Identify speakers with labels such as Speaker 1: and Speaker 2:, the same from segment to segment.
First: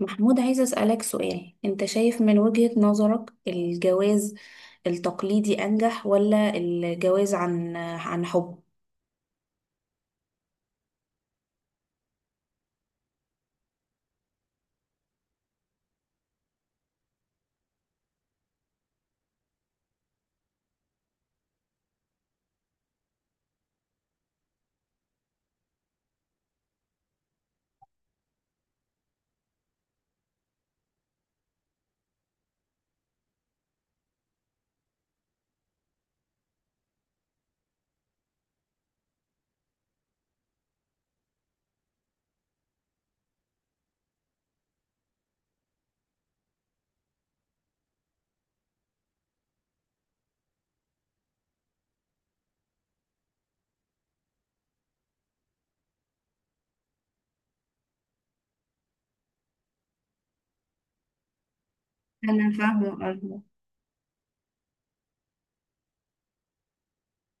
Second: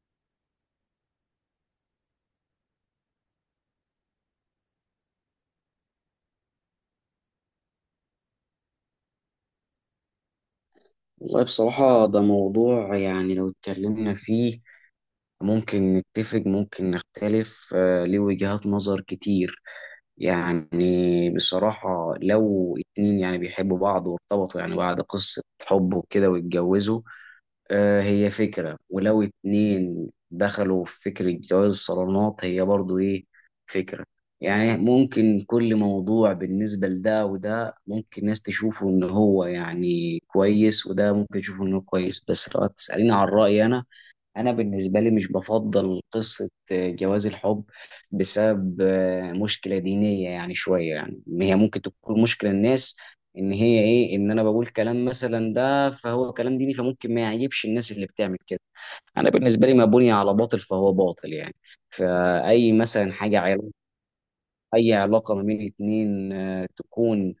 Speaker 1: محمود، عايزة أسألك سؤال. أنت شايف من وجهة نظرك الجواز التقليدي أنجح ولا الجواز عن حب؟
Speaker 2: والله بصراحة ده موضوع، يعني لو اتكلمنا فيه ممكن نتفق، ممكن نختلف، ليه وجهات نظر كتير. يعني بصراحة لو اتنين يعني بيحبوا بعض وارتبطوا يعني بعد قصة حب وكده واتجوزوا، هي فكرة، ولو اتنين دخلوا في فكرة جواز الصالونات هي برضو ايه، فكرة. يعني ممكن كل موضوع بالنسبة لده وده، ممكن ناس تشوفه ان هو يعني كويس، وده ممكن يشوفه انه كويس، بس لو تسأليني عن رأيي انا بالنسبه لي مش بفضل قصه جواز الحب، بسبب مشكله دينيه، يعني شويه. يعني هي ممكن تكون مشكله الناس ان هي ايه، ان انا بقول كلام مثلا ده فهو كلام ديني، فممكن ما يعجبش الناس اللي بتعمل كده. انا بالنسبه لي ما بني على باطل فهو باطل، يعني
Speaker 1: أنا
Speaker 2: فاي
Speaker 1: فاهمة
Speaker 2: مثلا حاجه،
Speaker 1: قصدك.
Speaker 2: علاقه، اي علاقه ما بين اتنين تكون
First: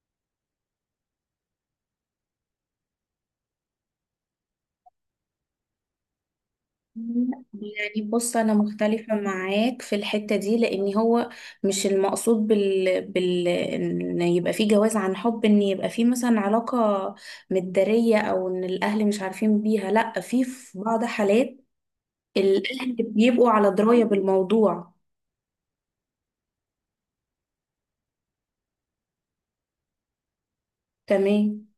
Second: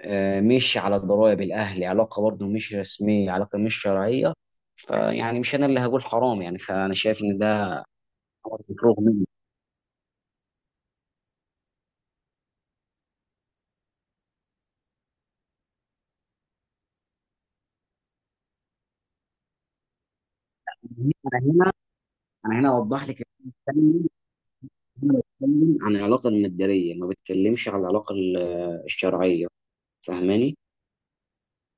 Speaker 2: مش على ضرائب الاهل، علاقه برضه مش رسميه، علاقه مش شرعيه، فيعني مش انا اللي هقول حرام، يعني فانا شايف ان ده
Speaker 1: يعني بص، أنا
Speaker 2: رغم،
Speaker 1: مختلفة معاك في الحتة دي، لأن هو مش المقصود إن يبقى فيه جواز عن حب، إن يبقى فيه مثلا علاقة متدارية أو إن الأهل مش عارفين بيها. لأ، في في بعض
Speaker 2: إن انا
Speaker 1: حالات
Speaker 2: هنا انا هنا
Speaker 1: الأهل
Speaker 2: اوضح لك إن
Speaker 1: بيبقوا
Speaker 2: أنا
Speaker 1: على
Speaker 2: بتكلم
Speaker 1: دراية بالموضوع.
Speaker 2: أنا بتكلم عن العلاقه المادية، ما بتكلمش عن العلاقه الشرعيه. فاهماني؟
Speaker 1: تمام.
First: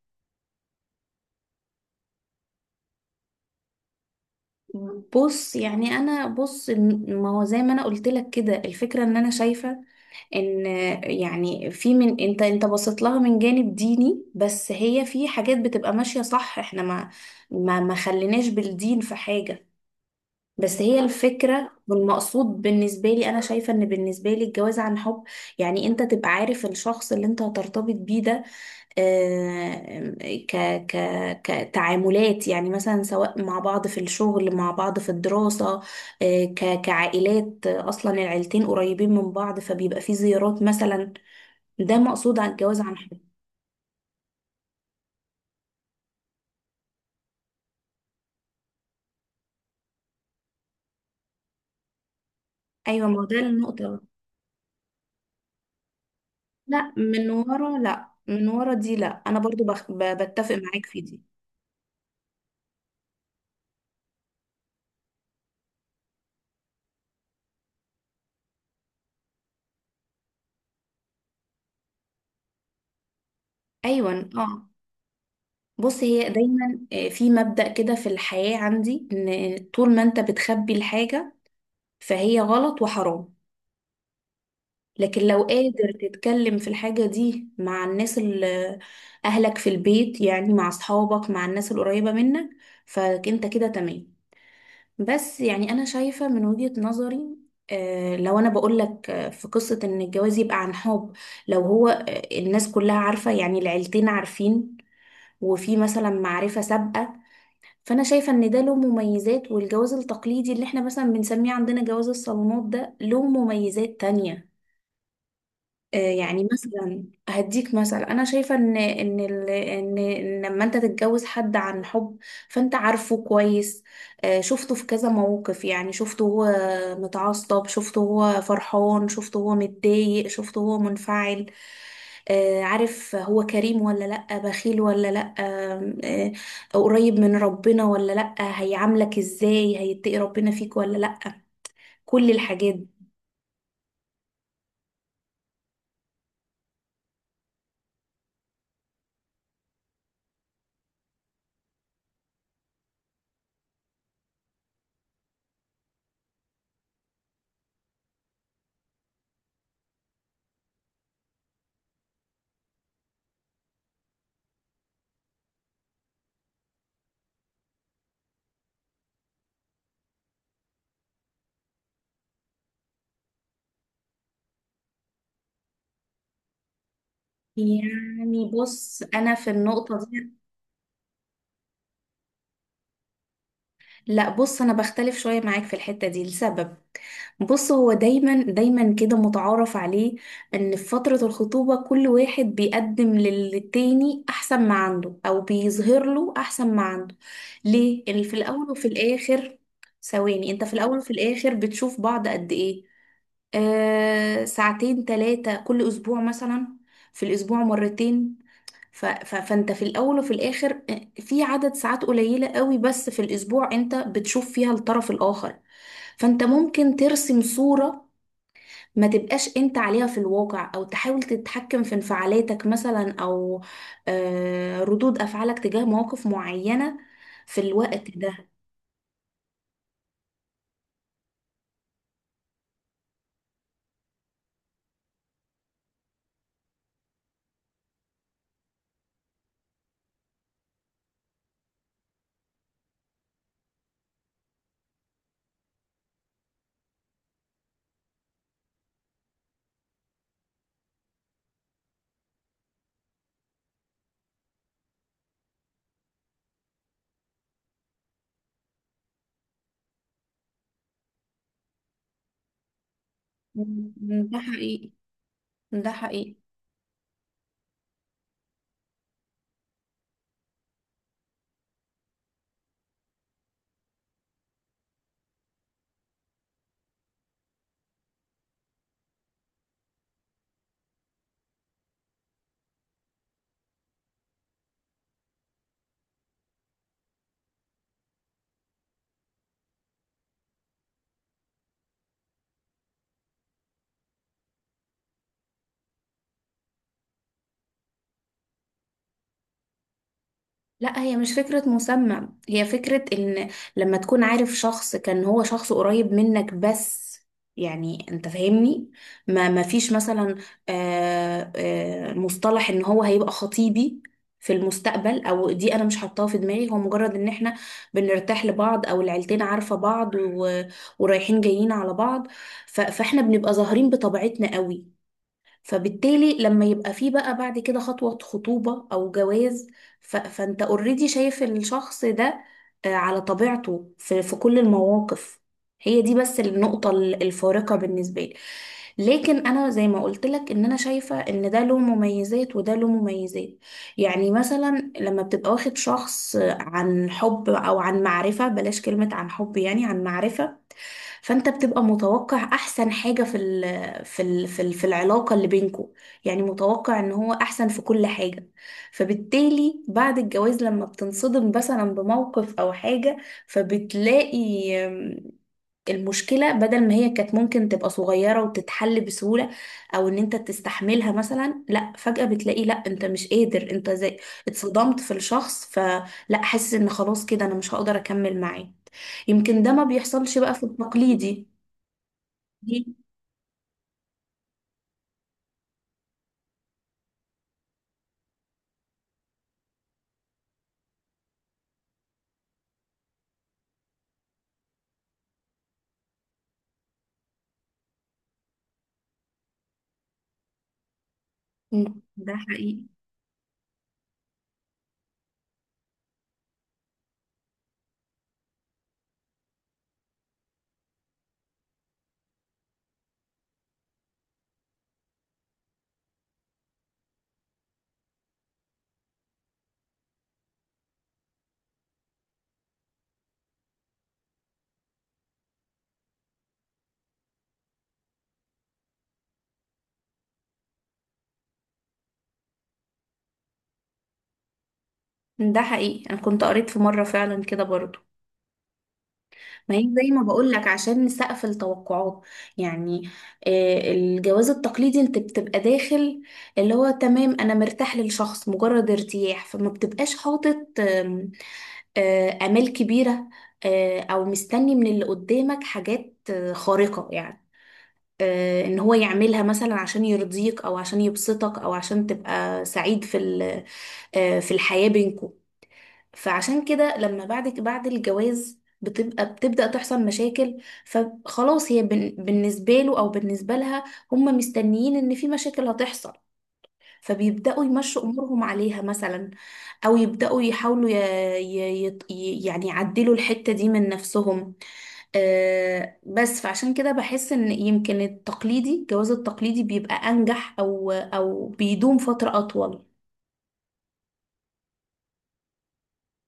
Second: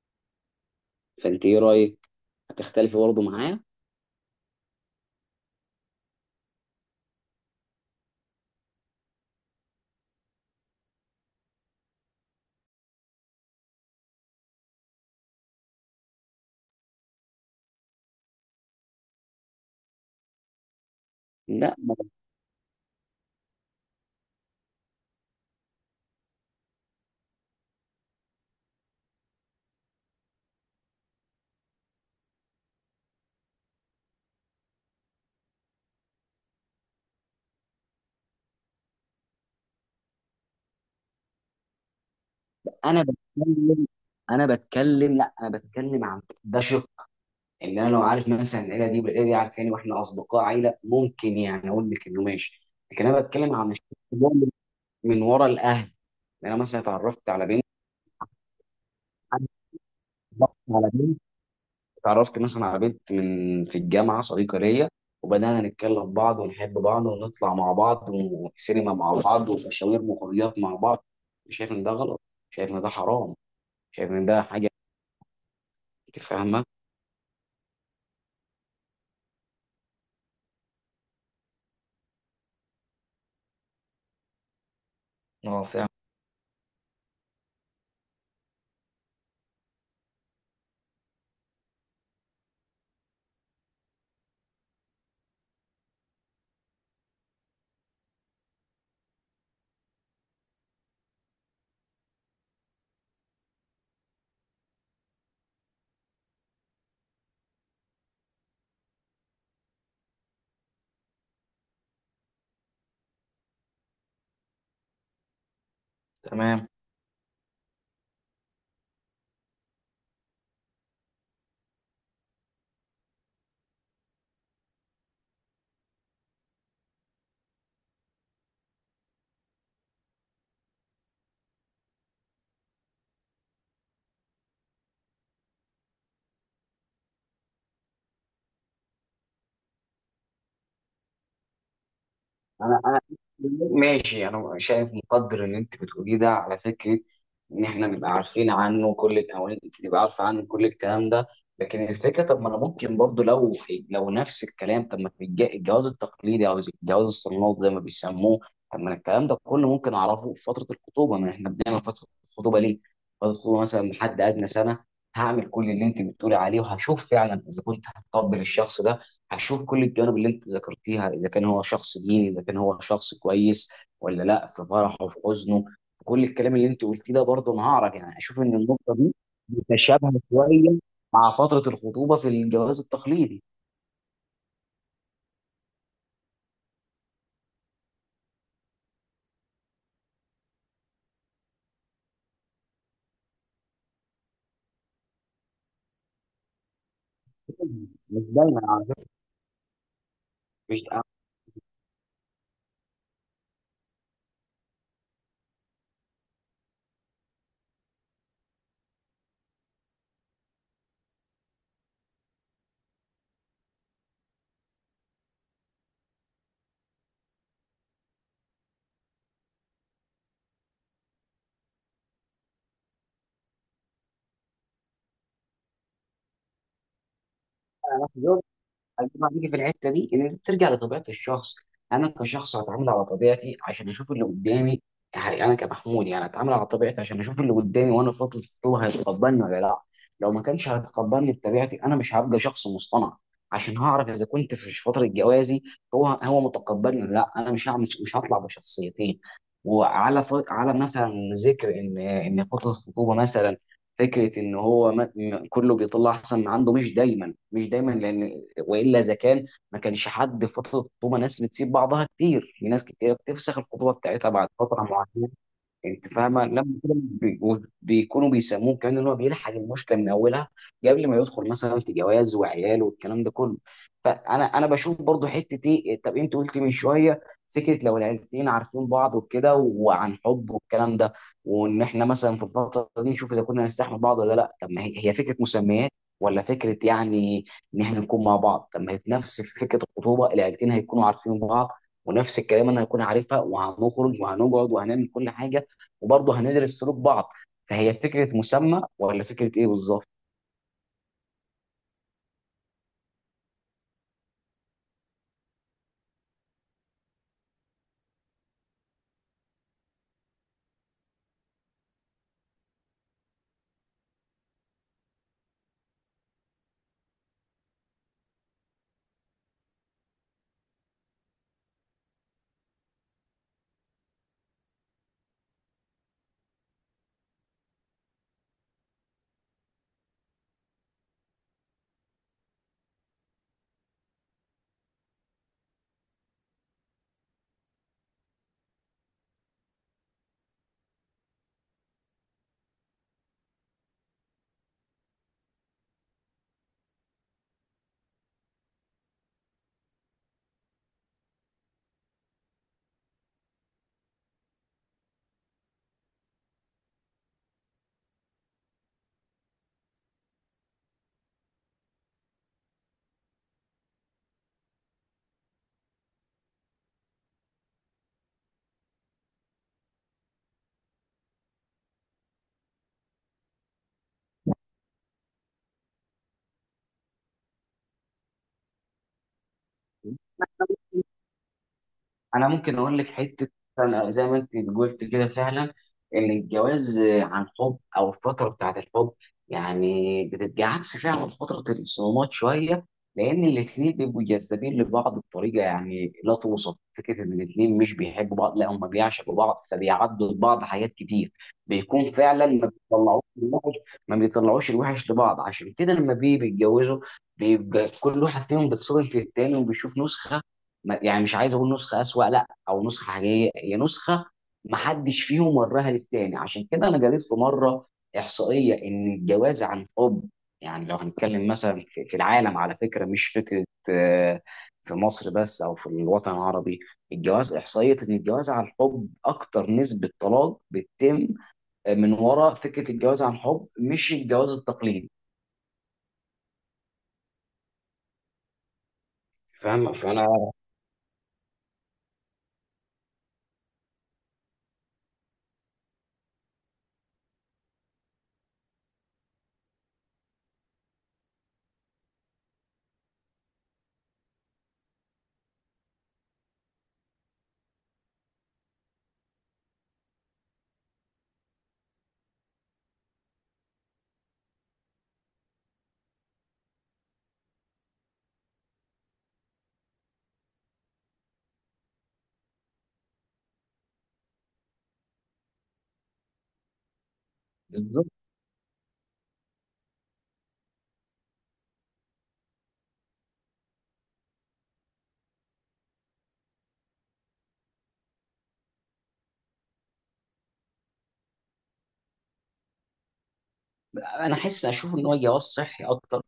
Speaker 2: فانت ايه رايك؟ هتختلفي برضه معايا؟
Speaker 1: بص، يعني انا بص، ما هو زي ما انا قلت لك كده، الفكره ان انا شايفه ان يعني في، من انت انت بصيت لها من جانب ديني، بس هي في حاجات بتبقى ماشيه صح، احنا ما خليناش بالدين في حاجه. بس هي الفكره،
Speaker 2: لا، ما بت-
Speaker 1: والمقصود بالنسبه لي، انا شايفه ان بالنسبه لي الجواز عن حب يعني انت تبقى عارف الشخص اللي انت هترتبط بيه ده، آه، ك ك كتعاملات، يعني مثلا سواء مع بعض في الشغل، مع بعض في الدراسة، ك كعائلات، أصلا العيلتين قريبين من بعض فبيبقى في زيارات مثلا. ده مقصود على الجواز عن
Speaker 2: انا
Speaker 1: حب.
Speaker 2: بتكلم انا بتكلم، لا، انا بتكلم عن ده، شق ان انا لو عارف مثلا العيله دي والعيله دي عارفاني واحنا اصدقاء عيله، ممكن يعني اقول لك انه ماشي، لكن
Speaker 1: أيوة، ما
Speaker 2: انا
Speaker 1: هو ده
Speaker 2: بتكلم عن الشق
Speaker 1: النقطة.
Speaker 2: اللي هو من ورا الاهل. يعني انا مثلا
Speaker 1: لا من ورا، لا من ورا دي، لا أنا
Speaker 2: بنت
Speaker 1: برضو بتفق معاك في دي.
Speaker 2: اتعرفت مثلا على بنت من في الجامعه، صديقه ليا، وبدانا نتكلم بعض ونحب بعض ونطلع مع بعض وسينما مع بعض ومشاوير وخروجات مع بعض، شايف ان ده غلط؟ شايف ان ده حرام؟ شايف ان
Speaker 1: أيوة،
Speaker 2: ده
Speaker 1: اه.
Speaker 2: حاجه؟
Speaker 1: بص،
Speaker 2: انت
Speaker 1: هي
Speaker 2: فاهمه؟
Speaker 1: دايما، في مبدأ كده في الحياة عندي، إن طول ما أنت بتخبي الحاجة فهي غلط وحرام. لكن لو
Speaker 2: اه، فاهم.
Speaker 1: قادر تتكلم في الحاجة دي مع الناس، اللي أهلك في البيت، يعني مع أصحابك، مع الناس القريبة منك، فأنت كده تمام. بس يعني أنا شايفة من وجهة نظري، لو أنا بقولك في قصة إن الجواز يبقى عن حب، لو هو الناس كلها عارفة، يعني العيلتين عارفين وفي مثلا معرفة سابقة، فأنا شايفة إن ده له مميزات، والجواز التقليدي اللي إحنا مثلا بنسميه عندنا جواز الصالونات ده له مميزات تانية. يعني
Speaker 2: تمام.
Speaker 1: مثلا هديك مثل، انا شايفه ان إن لما انت تتجوز حد عن حب فانت عارفه كويس، شفته في كذا موقف، يعني شفته هو متعصب، شفته هو فرحان، شفته هو متضايق، شفته هو منفعل، عارف هو كريم ولا لأ، بخيل ولا لأ، قريب من ربنا ولا لأ، هيعاملك ازاي، هيتقي ربنا فيك ولا لأ. كل الحاجات
Speaker 2: انا ماشي، انا شايف، مقدر اللي انت بتقوليه ده على فكره، ان احنا نبقى عارفين عنه او انت تبقى عارفه عنه كل الكلام ده، لكن الفكره، طب ما انا ممكن برضو لو، نفس الكلام، طب ما في الجواز التقليدي او جواز الصالونات زي ما بيسموه، طب ما أنا الكلام ده كله ممكن اعرفه في فتره الخطوبه، ما احنا بنعمل فتره الخطوبه ليه؟ فتره الخطوبه مثلا لحد ادنى سنه، هعمل كل اللي انت بتقولي عليه، وهشوف فعلا اذا كنت هتقبل الشخص ده، هشوف كل الجوانب اللي انت ذكرتيها، اذا كان هو شخص ديني، اذا كان هو شخص كويس ولا لا، في فرحه، في حزنه، في كل الكلام اللي انت قلتيه ده، برضه
Speaker 1: دي.
Speaker 2: انا هعرف، يعني اشوف
Speaker 1: يعني
Speaker 2: ان النقطه
Speaker 1: بص،
Speaker 2: دي
Speaker 1: انا في النقطه
Speaker 2: متشابهه
Speaker 1: دي،
Speaker 2: شويه مع فتره الخطوبه في الجواز التقليدي.
Speaker 1: لا بص، انا بختلف شويه معاك في الحته دي لسبب. بص، هو دايما دايما كده متعارف عليه ان في فتره الخطوبه كل واحد بيقدم للتاني احسن ما عنده، او بيظهر له احسن ما عنده. ليه؟
Speaker 2: مش
Speaker 1: اللي في
Speaker 2: دايما
Speaker 1: الاول وفي
Speaker 2: على
Speaker 1: الاخر، ثواني، انت في الاول
Speaker 2: فكره،
Speaker 1: وفي الاخر بتشوف بعض قد ايه؟ آه، ساعتين ثلاثه كل اسبوع مثلا، في الاسبوع مرتين. فانت في الاول وفي الاخر في عدد ساعات قليلة قوي بس في الاسبوع انت بتشوف فيها الطرف الاخر. فانت ممكن ترسم صورة ما تبقاش انت عليها في الواقع، او تحاول تتحكم في انفعالاتك مثلا، او ردود افعالك تجاه مواقف معينة في الوقت
Speaker 2: مش
Speaker 1: ده.
Speaker 2: هيجمع، بيجي في الحته دي ان انت ترجع لطبيعه الشخص، انا كشخص هتعامل على طبيعتي عشان اشوف اللي قدامي، انا كمحمود يعني هتعامل على طبيعتي عشان اشوف اللي قدامي، وانا في فتره الخطوبه هيتقبلني ولا لا. لو ما كانش هيتقبلني بطبيعتي انا مش هبقى شخص مصطنع عشان هعرف اذا كنت في فتره جوازي هو متقبلني ولا لا، انا مش هعمل، مش هطلع بشخصيتين. وعلى ف... على مثلا، ذكر ان فتره الخطوبه مثلا، فكره ان هو ما... م- كله بيطلع احسن ما عنده، مش دايما، مش دايما، لان والا اذا كان ما كانش حد في فتره الخطوبه، ناس بتسيب بعضها كتير، في ناس كتير بتفسخ الخطوبه بتاعتها
Speaker 1: ده
Speaker 2: بعد فتره
Speaker 1: حقيقي.
Speaker 2: معينه.
Speaker 1: ده
Speaker 2: انت
Speaker 1: حقيقي.
Speaker 2: فاهمه لما كده بيكونوا بيسموه كمان ان هو بيلحق المشكله من اولها قبل ما يدخل مثلا في جواز وعيال والكلام ده كله. فانا بشوف برضو حته ايه، طب انت قلت من شويه فكره لو العيلتين عارفين بعض وكده وعن حب والكلام ده، وان احنا مثلا في الفتره دي نشوف اذا كنا نستحمل بعض ولا لا. طب ما هي فكره مسميات، ولا فكره، يعني ان احنا نكون مع بعض، طب ما هي نفس فكره الخطوبه، العيلتين هيكونوا عارفين بعض، ونفس الكلام انا هكون عارفها، وهنخرج وهنقعد وهنعمل كل حاجه، وبرضه هندرس سلوك بعض، فهي فكره مسمى ولا فكره ايه؟
Speaker 1: لا هي مش فكرة مسمى، هي فكرة ان لما تكون عارف شخص، كان هو شخص قريب منك بس، يعني انت فاهمني، ما فيش مثلا مصطلح ان هو هيبقى خطيبي في المستقبل او دي، انا مش حاطاها في دماغي، هو مجرد ان احنا بنرتاح لبعض، او العيلتين عارفة بعض ورايحين جايين على بعض. فاحنا بنبقى ظاهرين بطبيعتنا قوي، فبالتالي لما يبقى فيه بقى بعد كده خطوة خطوبة أو جواز، فأنت اوريدي شايف الشخص ده على طبيعته في كل المواقف. هي دي بس النقطة الفارقة بالنسبة لي. لكن أنا زي ما قلت لك، إن أنا شايفة إن ده له مميزات وده له مميزات. يعني مثلا لما بتبقى واخد شخص عن حب أو عن معرفة، بلاش كلمة عن حب، يعني عن معرفة، فأنت بتبقى متوقع أحسن حاجة في في العلاقة اللي بينكو، يعني متوقع ان هو احسن في كل حاجة. فبالتالي بعد الجواز لما بتنصدم مثلا بموقف او حاجة فبتلاقي أم، المشكلة بدل ما هي كانت ممكن تبقى صغيرة وتتحل بسهولة، او ان انت تستحملها مثلا، لا فجأة بتلاقي لا انت مش قادر، انت زي اتصدمت في الشخص، فلا حاسس ان خلاص كده انا مش هقدر اكمل معاه. يمكن ده ما بيحصلش بقى في
Speaker 2: بالظبط.
Speaker 1: التقليدي.
Speaker 2: انا ممكن
Speaker 1: دي-
Speaker 2: اقول لك حته، أنا زي ما انت قلت كده فعلا، ان الجواز عن حب او الفتره بتاعه الحب يعني بتبقى عكس فعلا فتره الصدمات شويه، لان الاثنين بيبقوا جذابين لبعض بطريقه يعني لا توصف، فكره ان الاثنين مش بيحبوا بعض، لا، هم بيعشقوا بعض، فبيعدوا لبعض حاجات كتير، بيكون
Speaker 1: ده
Speaker 2: فعلا ما
Speaker 1: حقيقي.
Speaker 2: بيطلعوش الوحش، ما بيطلعوش الوحش لبعض. عشان كده لما بيجي بيتجوزوا بيبقى كل واحد فيهم بيتصادم في التاني، وبيشوف نسخه، يعني مش عايز اقول نسخه اسوأ، لا، او نسخه حقيقيه، هي نسخه ما حدش فيهم وراها للتاني. عشان كده انا قريت في مره احصائيه ان الجواز عن حب، يعني لو هنتكلم مثلا في العالم، على فكره مش فكره، آه، في مصر بس او في الوطن العربي، الجواز، احصائيه ان الجواز عن حب اكتر نسبه طلاق بتتم من وراء فكره الجواز عن حب، مش الجواز التقليدي.
Speaker 1: ده حقيقي. انا كنت قريت في مره فعلا كده برضو. ما هي
Speaker 2: فاهم؟
Speaker 1: زي ما
Speaker 2: فانا
Speaker 1: بقول لك، عشان نسقف التوقعات يعني، الجواز التقليدي انت بتبقى داخل اللي هو تمام، انا مرتاح للشخص مجرد ارتياح، فما بتبقاش حاطط، آم، آه، امال كبيره، او مستني من اللي قدامك حاجات خارقه يعني، ان هو يعملها مثلا عشان يرضيك، او عشان يبسطك، او عشان تبقى سعيد في في الحياه بينكم. فعشان كده لما بعد الجواز بتبقى بتبدأ تحصل مشاكل، فخلاص هي بالنسبة له أو بالنسبة لها، هم مستنيين إن في مشاكل هتحصل، فبيبدأوا يمشوا
Speaker 2: بالظبط،
Speaker 1: أمورهم عليها مثلا، أو يبدأوا يحاولوا يعني يعدلوا الحتة دي من نفسهم. آه، بس فعشان كده بحس إن يمكن التقليدي، الجواز التقليدي، بيبقى أنجح، أو بيدوم فترة أطول.
Speaker 2: انا احس اشوف ان هو جواز صحي اكتر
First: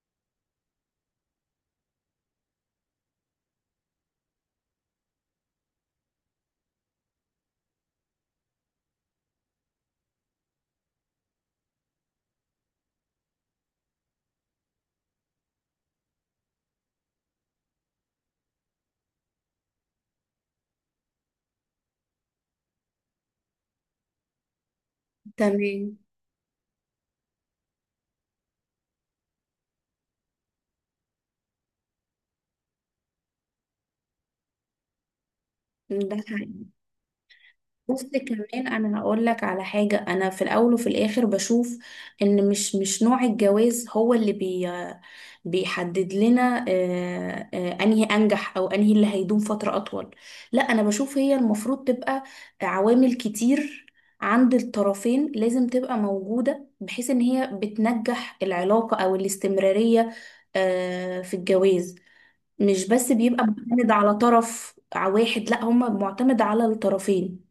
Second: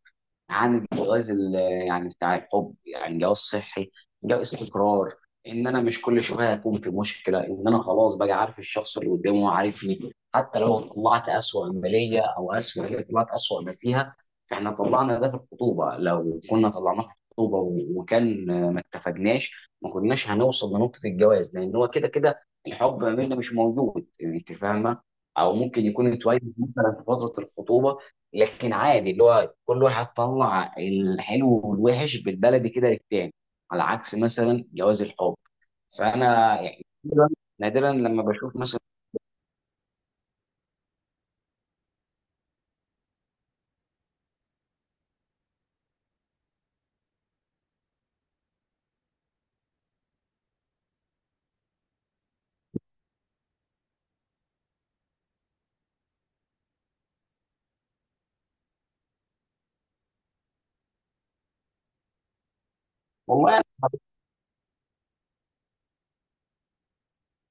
Speaker 2: عن الجواز يعني بتاع الحب، يعني جواز صحي، جواز استقرار، ان انا مش كل شويه هكون في مشكله، ان انا خلاص بقى عارف الشخص اللي قدامي، هو عارفني، حتى لو طلعت اسوأ ما ليا، او اسوأ، هي طلعت اسوأ ما فيها، فاحنا طلعنا ده في الخطوبه، لو كنا طلعناه في الخطوبه وكان ما اتفقناش، ما كناش هنوصل لنقطه الجواز، لان هو كده كده الحب ما بيننا مش موجود، انت فاهمه، او ممكن
Speaker 1: تمام.
Speaker 2: يكون اتولد مثلا في فتره الخطوبه، لكن عادي اللي هو كل واحد طلع الحلو والوحش بالبلدي كده للتاني، على عكس مثلا جواز الحب.
Speaker 1: ده
Speaker 2: فانا
Speaker 1: حقيقي.
Speaker 2: يعني نادراً
Speaker 1: بس
Speaker 2: لما بشوف
Speaker 1: كمان
Speaker 2: مثلا.
Speaker 1: انا هقول لك على حاجه، انا في الاول وفي الاخر بشوف ان مش نوع الجواز هو اللي بيحدد لنا انهي انجح او انهي اللي هيدوم فتره اطول. لا انا بشوف هي المفروض تبقى عوامل كتير عند الطرفين لازم تبقى موجوده، بحيث ان هي بتنجح العلاقه او الاستمراريه في الجواز. مش بس بيبقى
Speaker 2: والله،
Speaker 1: معتمد على طرف واحد، لا هم معتمد على الطرفين.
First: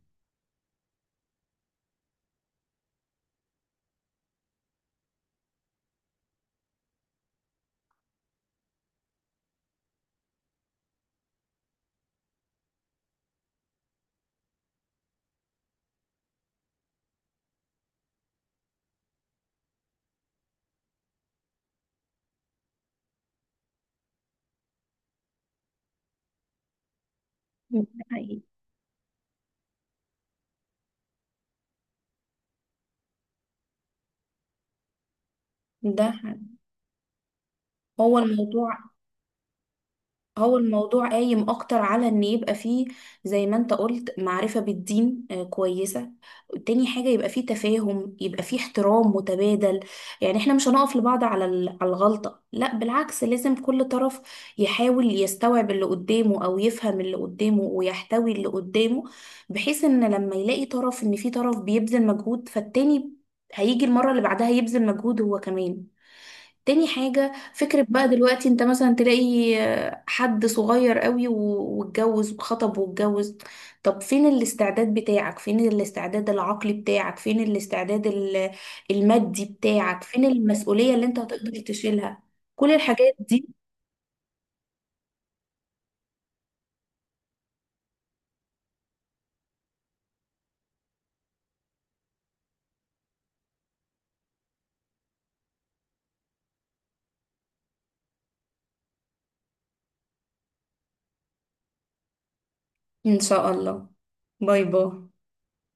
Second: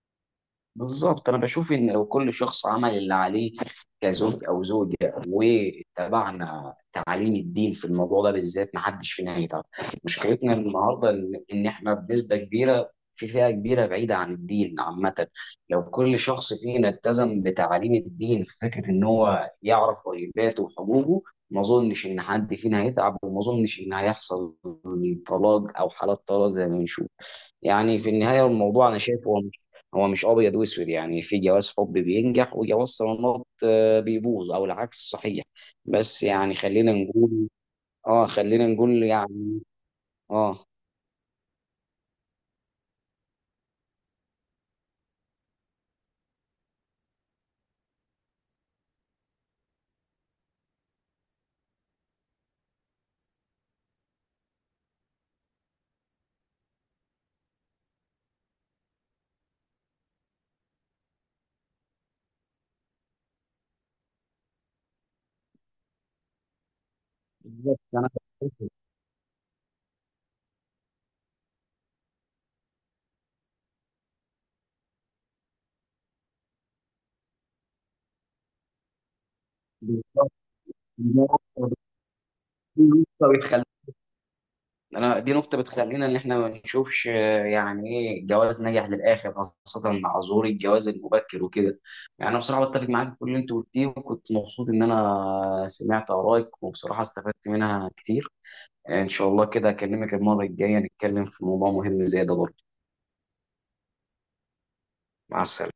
Speaker 2: بالظبط، انا بشوف ان لو كل شخص عمل اللي عليه كزوج او زوجه، واتبعنا تعاليم الدين في الموضوع ده بالذات، ما حدش فينا هيتعب. مشكلتنا النهارده إن احنا بنسبه كبيره، في فئه كبيره بعيده عن الدين عامه، لو كل شخص فينا التزم بتعاليم الدين في فكره ان هو يعرف واجباته وحقوقه، ما اظنش ان حد فينا هيتعب، وما اظنش ان هيحصل طلاق او حالات طلاق زي ما بنشوف. يعني
Speaker 1: ده
Speaker 2: في
Speaker 1: حقيقي.
Speaker 2: النهاية الموضوع أنا شايف هو مش، هو مش أبيض وأسود، يعني في جواز حب بينجح، وجواز صالونات بيبوظ، أو العكس صحيح.
Speaker 1: ده
Speaker 2: بس يعني خلينا نقول،
Speaker 1: هو
Speaker 2: خلينا
Speaker 1: الموضوع،
Speaker 2: نقول يعني،
Speaker 1: هو
Speaker 2: آه
Speaker 1: الموضوع قايم اكتر على ان يبقى فيه زي ما انت قلت معرفة بالدين كويسة. تاني حاجة، يبقى فيه تفاهم، يبقى فيه احترام متبادل. يعني احنا مش هنقف لبعض على على الغلطة، لا بالعكس، لازم كل طرف يحاول يستوعب اللي قدامه، او يفهم اللي قدامه، ويحتوي اللي قدامه، بحيث ان لما يلاقي طرف ان في طرف بيبذل مجهود، فالتاني هيجي المرة اللي بعدها يبذل مجهود هو كمان. تاني حاجة،
Speaker 2: بالظبط.
Speaker 1: فكرة بقى دلوقتي انت مثلا تلاقي حد صغير قوي واتجوز وخطب واتجوز. طب فين الاستعداد بتاعك، فين الاستعداد العقلي بتاعك، فين الاستعداد المادي بتاعك، فين المسؤولية اللي انت هتقدر تشيلها؟ كل الحاجات دي.
Speaker 2: بالظبط، انا دي نقطه بتخلينا ان احنا ما نشوفش، يعني ايه جواز نجح للاخر، خاصه مع ظهور الجواز المبكر وكده. يعني انا بصراحه بتفق معاك في كل اللي انت قلتيه، وكنت مبسوط ان انا سمعت ارائك، وبصراحه استفدت منها كتير. ان شاء الله كده اكلمك المره الجايه نتكلم في موضوع مهم زي ده برضه.
Speaker 1: ان شاء الله. باي باي.
Speaker 2: مع السلامه.